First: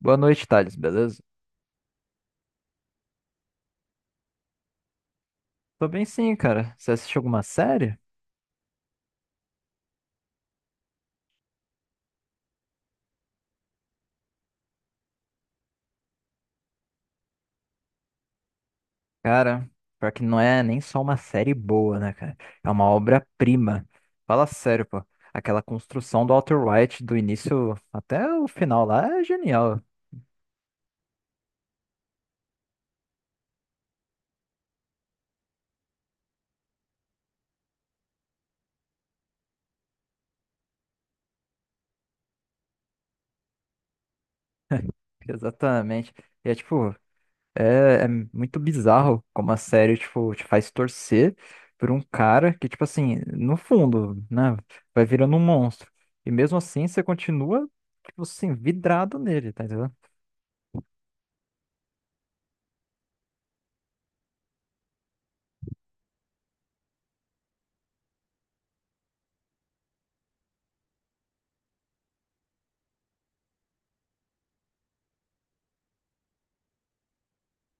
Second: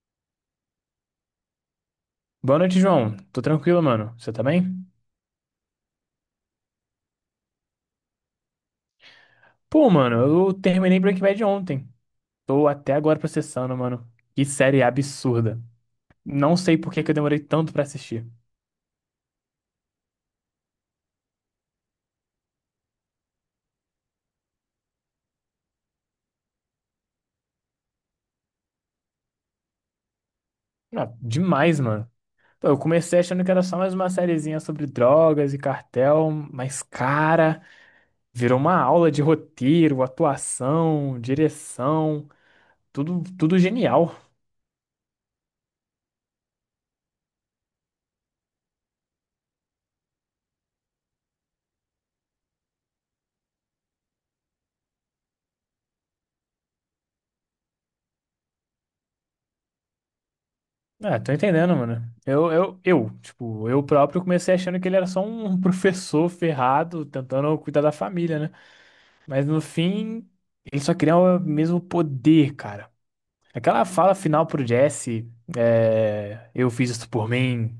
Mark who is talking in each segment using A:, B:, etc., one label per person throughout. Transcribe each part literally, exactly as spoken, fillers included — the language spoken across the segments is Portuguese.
A: Boa noite, Thales, beleza?
B: Boa noite, João. Tô tranquilo, mano. Você tá bem?
A: Tô bem sim, cara. Você assistiu alguma série?
B: Pô, mano, eu terminei Breaking Bad ontem. Tô até agora processando, mano. Que série absurda. Não sei por que que eu demorei tanto pra assistir.
A: Cara, pior que não é nem só uma série boa, né, cara? É uma obra-prima. Fala sério, pô. Aquela construção do Walter White do início até o final lá é genial.
B: Não, demais, mano. Pô, eu comecei achando que era só mais uma sériezinha sobre drogas e cartel, mas, cara, virou uma aula de roteiro, atuação, direção, tudo, tudo genial.
A: Exatamente. E é tipo, É, é muito bizarro como a série, tipo, te faz torcer por um cara que, tipo assim, no fundo, né, vai virando um monstro. E mesmo assim, você continua, tipo assim, vidrado nele, tá entendendo?
B: Ah, tô entendendo, mano. Eu, eu, eu, tipo, eu próprio comecei achando que ele era só um professor ferrado tentando cuidar da família, né? Mas no fim, ele só queria o mesmo poder, cara. Aquela fala final pro Jesse, é, eu fiz isso por mim,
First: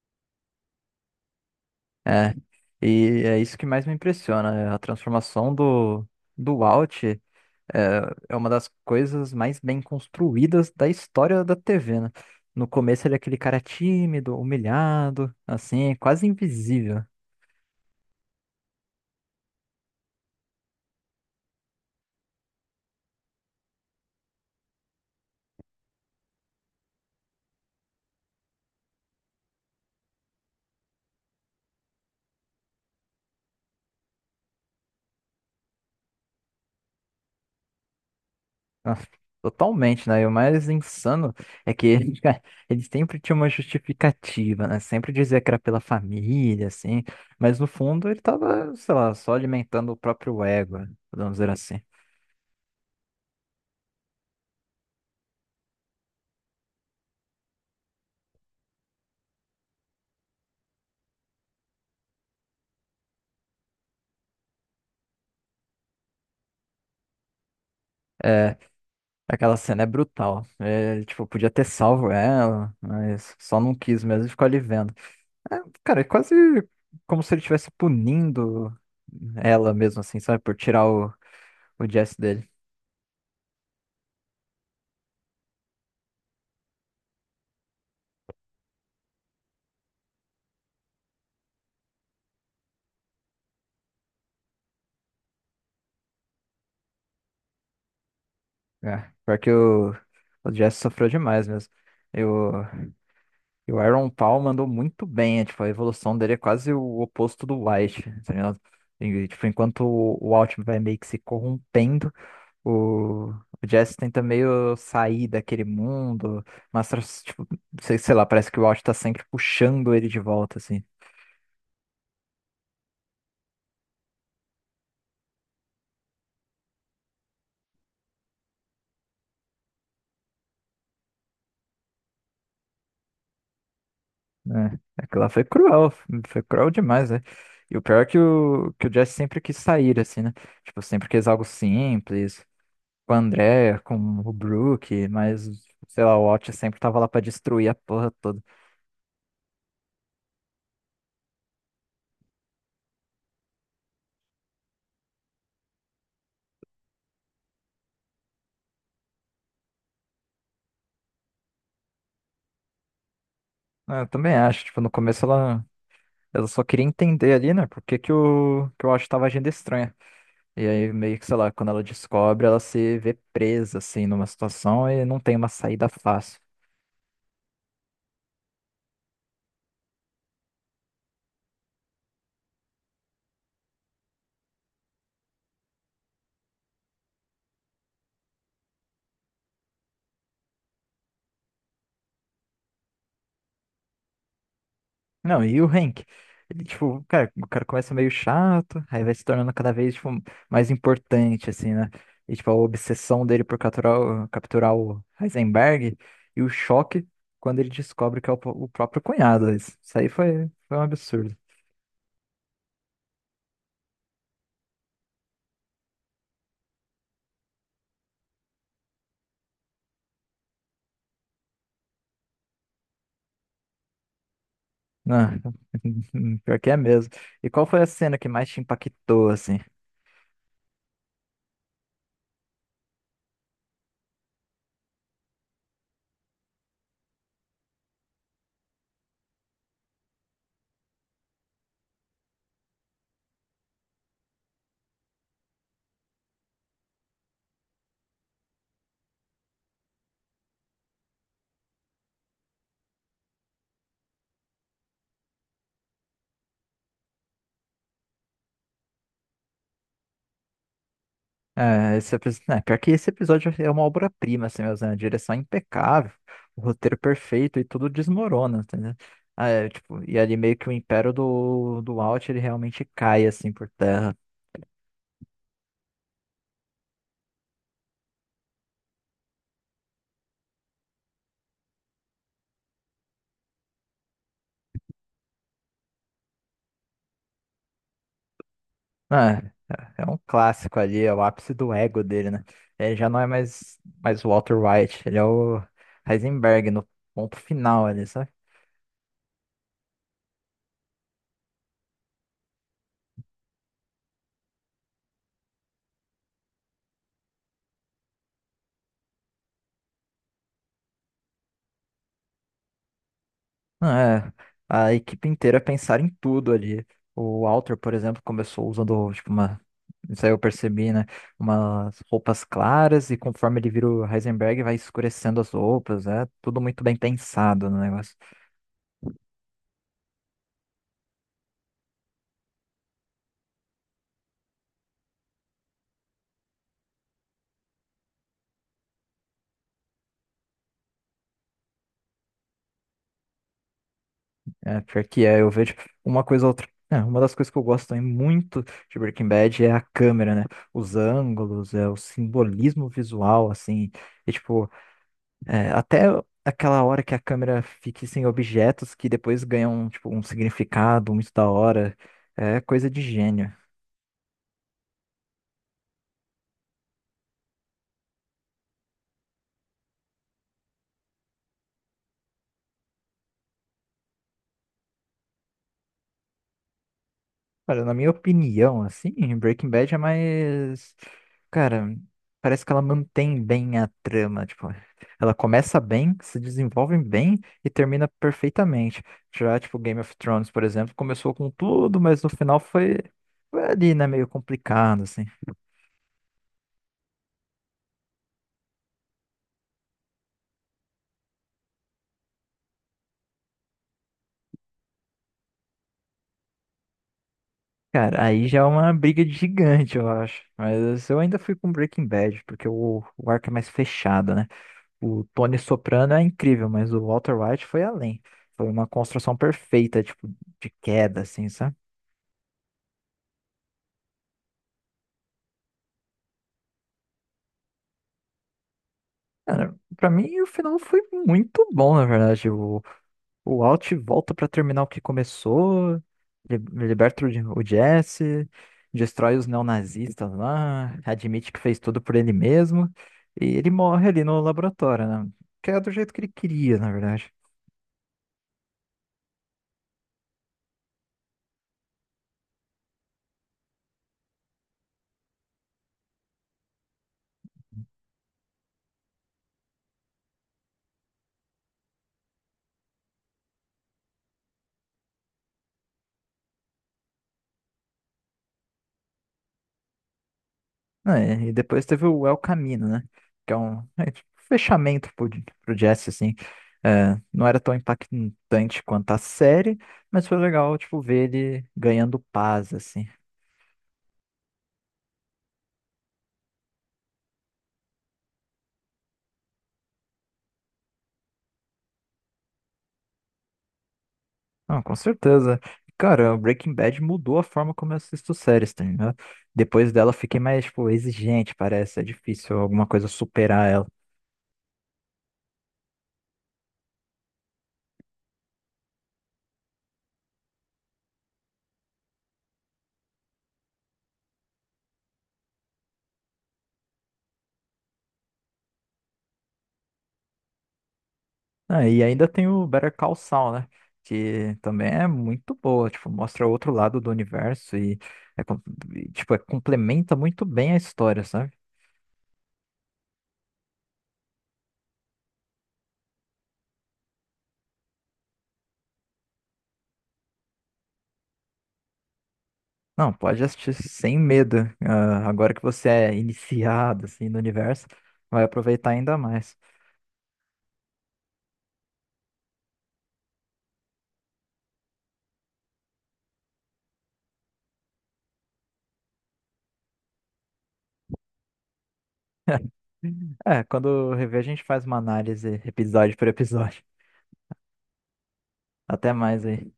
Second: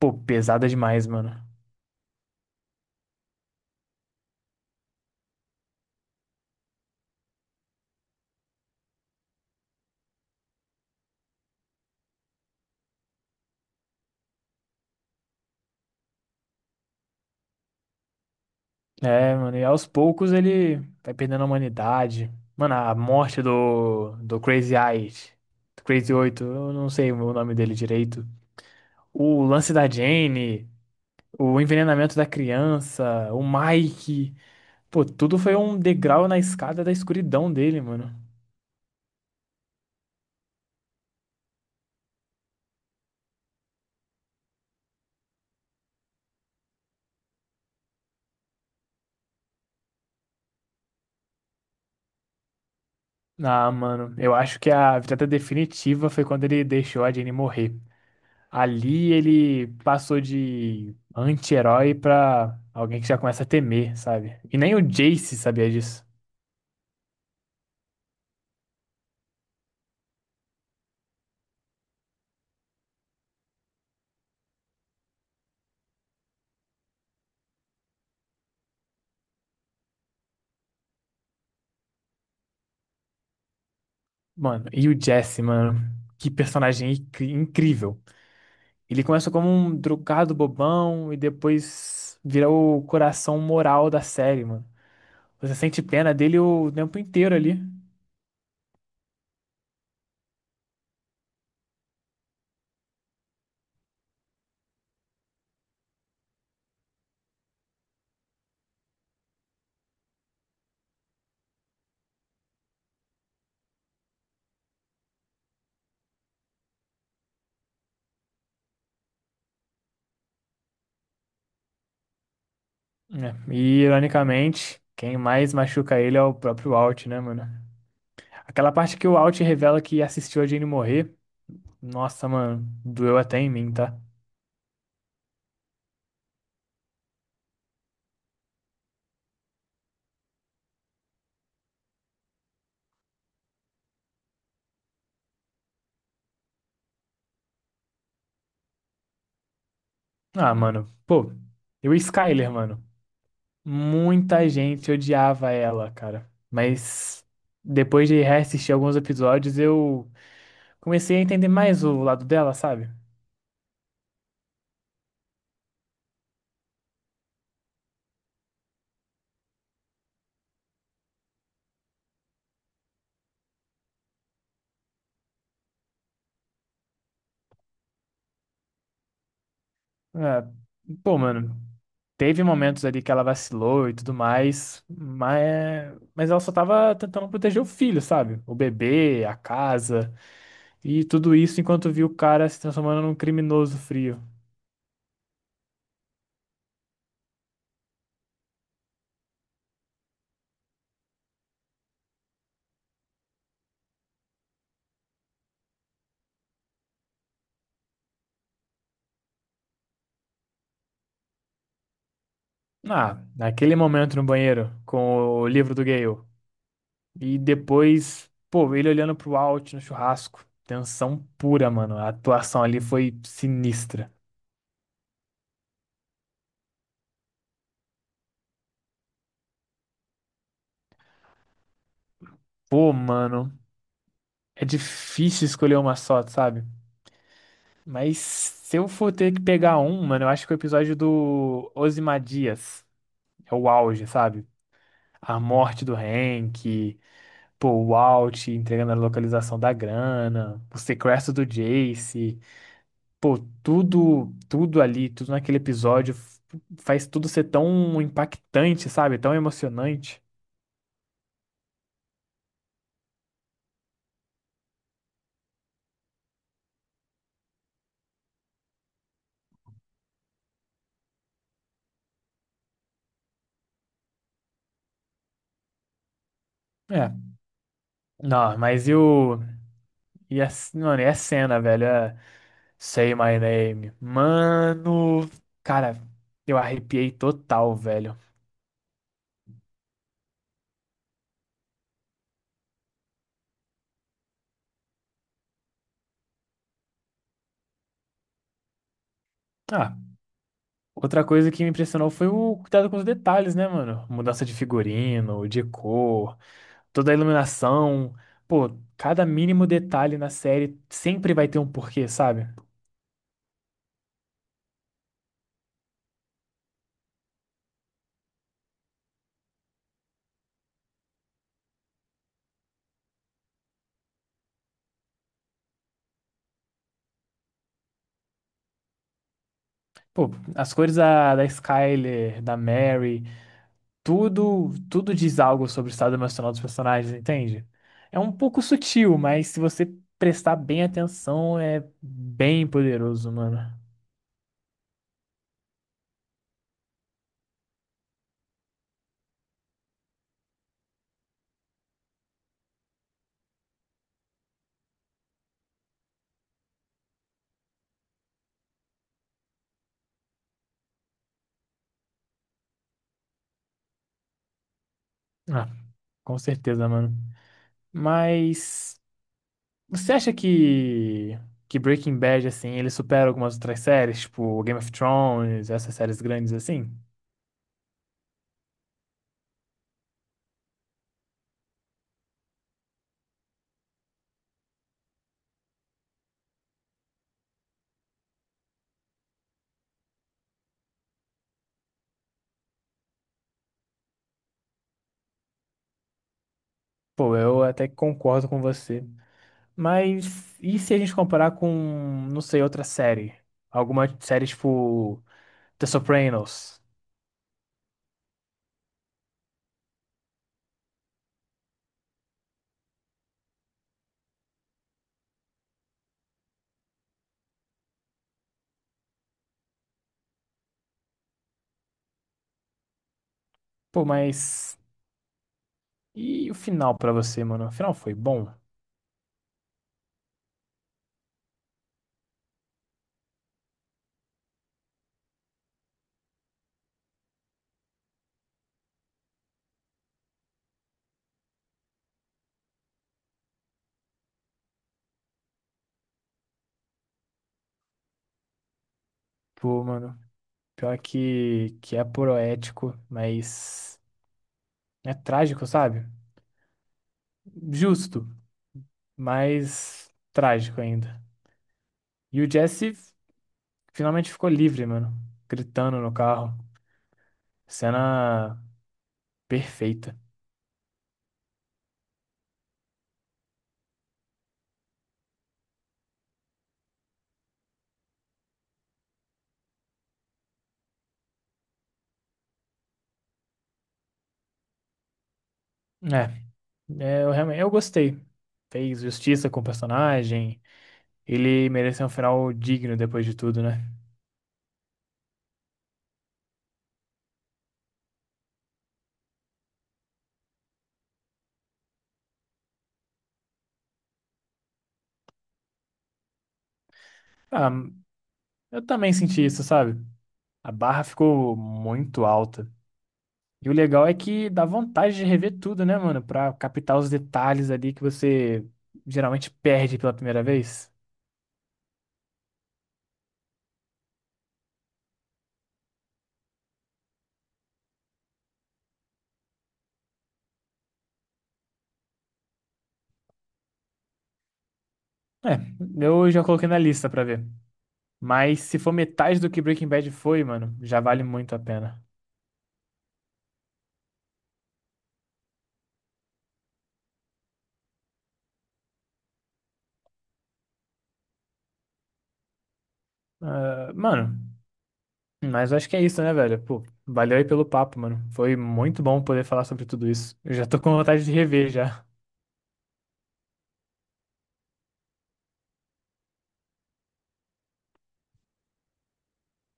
B: pô, pesada demais, mano.
A: É, e é isso que mais me impressiona, é a transformação do, do Walt é, é uma das coisas mais bem construídas da história da T V, né? No começo ele é aquele cara tímido, humilhado, assim, quase invisível.
B: É, mano, e aos poucos ele vai perdendo a humanidade. Mano, a morte do, do Crazy Eight, do Crazy Oito, eu não sei o nome dele direito. O lance da Jane, o envenenamento da criança, o Mike. Pô, tudo foi um degrau na escada da escuridão dele, mano.
A: Nossa, totalmente, né? E o mais insano é que eles, eles sempre tinham uma justificativa, né? Sempre dizia que era pela família, assim, mas no fundo ele tava, sei lá, só alimentando o próprio ego, né? Podemos dizer assim.
B: Ah, mano, eu acho que a virada definitiva foi quando ele deixou a Jenny morrer. Ali ele passou de anti-herói pra alguém que já começa a temer, sabe? E nem o Jace sabia disso.
A: É, aquela cena é brutal. É, ele, tipo, podia ter salvo ela, mas só não quis mesmo e ficou ali vendo. É, cara, é quase como se ele estivesse punindo ela mesmo, assim, sabe? Por tirar o, o Jesse dele.
B: Mano, e o Jesse, mano, que personagem incri- incrível. Ele começa como um drogado bobão e depois vira o coração moral da série, mano. Você sente pena dele o tempo inteiro ali.
A: É, pior que o, o Jazz sofreu demais mesmo. E o, e o Aaron Paul mandou muito bem, é, tipo, a evolução dele é quase o oposto do White, tá ligado? E, tipo, enquanto o, o Altman vai meio que se corrompendo, o, o Jazz tenta meio sair daquele mundo, mas, tipo, sei, sei lá, parece que o Alt tá sempre puxando ele de volta, assim.
B: Né? E, ironicamente, quem mais machuca ele é o próprio Walt, né, mano? Aquela parte que o Walt revela que assistiu a Jane morrer. Nossa, mano, doeu até em mim, tá?
A: É, aquela foi cruel, foi cruel demais, né? E o pior é que o, que o Jesse sempre quis sair, assim, né? Tipo, sempre quis algo simples, com o André, com o Brook, mas, sei lá, o Watch sempre tava lá pra destruir a porra toda.
B: Ah, mano, pô, e o Skyler, mano? Muita gente odiava ela, cara. Mas depois de reassistir alguns episódios, eu comecei a entender mais o lado dela, sabe?
A: Ah, eu também acho, tipo, no começo ela, ela só queria entender ali, né? Por que que o, que o Watch tava agindo estranho. E aí, meio que, sei lá, quando ela descobre, ela se vê presa, assim, numa situação e não tem uma saída fácil.
B: É, pô, mano, teve momentos ali que ela vacilou e tudo mais, mas, mas ela só tava tentando proteger o filho, sabe? O bebê, a casa e tudo isso enquanto viu o cara se transformando num criminoso frio.
A: Não, e o Hank? Ele, tipo, cara, o cara começa meio chato, aí vai se tornando cada vez, tipo, mais importante, assim, né? E, tipo, a obsessão dele por capturar, o- capturar o Heisenberg e o choque quando ele descobre que é o, po- o próprio cunhado. Isso isso aí foi, foi um absurdo.
B: Ah, naquele momento no banheiro com o livro do Gale. E depois, pô, ele olhando pro Walt no churrasco. Tensão pura, mano. A atuação ali foi sinistra.
A: Ah, pior que é mesmo. E qual foi a cena que mais te impactou, assim?
B: Pô, mano, é difícil escolher uma só, sabe? Mas se eu for ter que pegar um, mano, eu acho que o episódio do Ozymandias é o auge, sabe? A morte do Hank, pô, o Walt entregando a localização da grana, o sequestro do Jace, pô, tudo, tudo ali, tudo naquele episódio f- faz tudo ser tão impactante, sabe? Tão emocionante.
A: É, esse episódio, né, pior que esse episódio é uma obra-prima, assim mesmo, né? A direção é impecável, o roteiro perfeito e tudo desmorona, entendeu? Ah, é, tipo, e ali meio que o império do, do Walt, ele realmente cai, assim, por terra.
B: É, não, mas e o. E a, mano, e a cena, velho? É Say My Name. Mano, cara, eu arrepiei total, velho.
A: Ah, é é um clássico ali, é o ápice do ego dele, né? Ele já não é mais, mais o Walter White, ele é o Heisenberg no ponto final ali, sabe?
B: Ah, outra coisa que me impressionou foi o cuidado com os detalhes, né, mano? Mudança de figurino, de cor, toda a iluminação. Pô, cada mínimo detalhe na série sempre vai ter um porquê, sabe?
A: É, a equipe inteira é pensar em tudo ali. O Walter, por exemplo, começou usando, tipo, uma. Isso aí eu percebi, né? Umas roupas claras e conforme ele vira o Heisenberg, vai escurecendo as roupas. É tudo muito bem pensado no negócio.
B: Pô, as cores da, da Skyler, da Mary, tudo, tudo diz algo sobre o estado emocional dos personagens, entende? É um pouco sutil, mas se você prestar bem atenção, é bem poderoso, mano.
A: É, pior que é, eu vejo uma coisa ou outra. É, uma das coisas que eu gosto também muito de Breaking Bad é a câmera, né? Os ângulos, é, o simbolismo visual, assim. E, tipo, é, até aquela hora que a câmera fica sem objetos que depois ganham, tipo, um significado muito da hora. É coisa de gênio.
B: Ah, com certeza, mano. Mas você acha que que Breaking Bad assim, ele supera algumas outras séries, tipo Game of Thrones, essas séries grandes assim?
A: Olha, na minha opinião, assim, Breaking Bad é mais. Cara, parece que ela mantém bem a trama. Tipo, ela começa bem, se desenvolve bem e termina perfeitamente. Já, tipo, Game of Thrones, por exemplo, começou com tudo, mas no final foi, foi ali, né? Meio complicado, assim.
B: Pô, eu até que concordo com você. Mas e se a gente comparar com, não sei, outra série? Alguma série tipo The Sopranos?
A: Cara, aí já é uma briga de gigante, eu acho. Mas eu ainda fui com Breaking Bad, porque o, o arco é mais fechado, né? O Tony Soprano é incrível, mas o Walter White foi além. Foi uma construção perfeita, tipo, de queda, assim, sabe?
B: Pô, mas. E o final pra você, mano? O final foi bom?
A: Cara, pra mim o final foi muito bom, na verdade. O, o Alt volta pra terminar o que começou, li- liberta o, J- o Jesse, destrói os neonazistas lá, admite que fez tudo por ele mesmo, e ele morre ali no laboratório, né? Que é do jeito que ele queria, na verdade.
B: Pô, mano. Pior que, que é poético, mas. É trágico, sabe? Justo, mas trágico ainda. E o Jesse finalmente ficou livre, mano. Gritando no carro. Cena perfeita.
A: Não, é, e depois teve o El Camino, né? Que é um, é, tipo, um fechamento pro, pro Jesse, assim. É, não era tão impactante quanto a série, mas foi legal, tipo, ver ele ganhando paz, assim.
B: É, é, eu realmente eu gostei. Fez justiça com o personagem. Ele mereceu um final digno depois de tudo, né?
A: Não, com certeza. Cara, o Breaking Bad mudou a forma como eu assisto séries, tá ligado? Depois dela eu fiquei mais, tipo, exigente, parece. É difícil alguma coisa superar ela.
B: Ah, eu também senti isso, sabe? A barra ficou muito alta. E o legal é que dá vontade de rever tudo, né, mano? Pra captar os detalhes ali que você geralmente perde pela primeira vez.
A: Ah, e ainda tem o Better Call Saul, né? Que também é muito boa, tipo, mostra outro lado do universo e, é com- e, tipo, é- complementa muito bem a história, sabe?
B: É, eu já coloquei na lista pra ver. Mas se for metade do que Breaking Bad foi, mano, já vale muito a pena.
A: Não, pode assistir sem medo. Ah, agora que você é iniciado, assim, no universo, vai aproveitar ainda mais.
B: Ah, mano, mas eu acho que é isso, né, velho? Pô, valeu aí pelo papo, mano. Foi muito bom poder falar sobre tudo isso. Eu já tô com vontade de rever já.
A: É, quando rever, a gente faz uma análise episódio por episódio. Até mais aí.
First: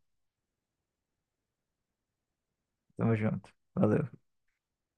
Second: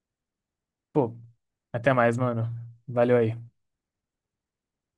B: Pô, até mais, mano.
A: Tamo
B: Valeu aí.
A: junto. Valeu.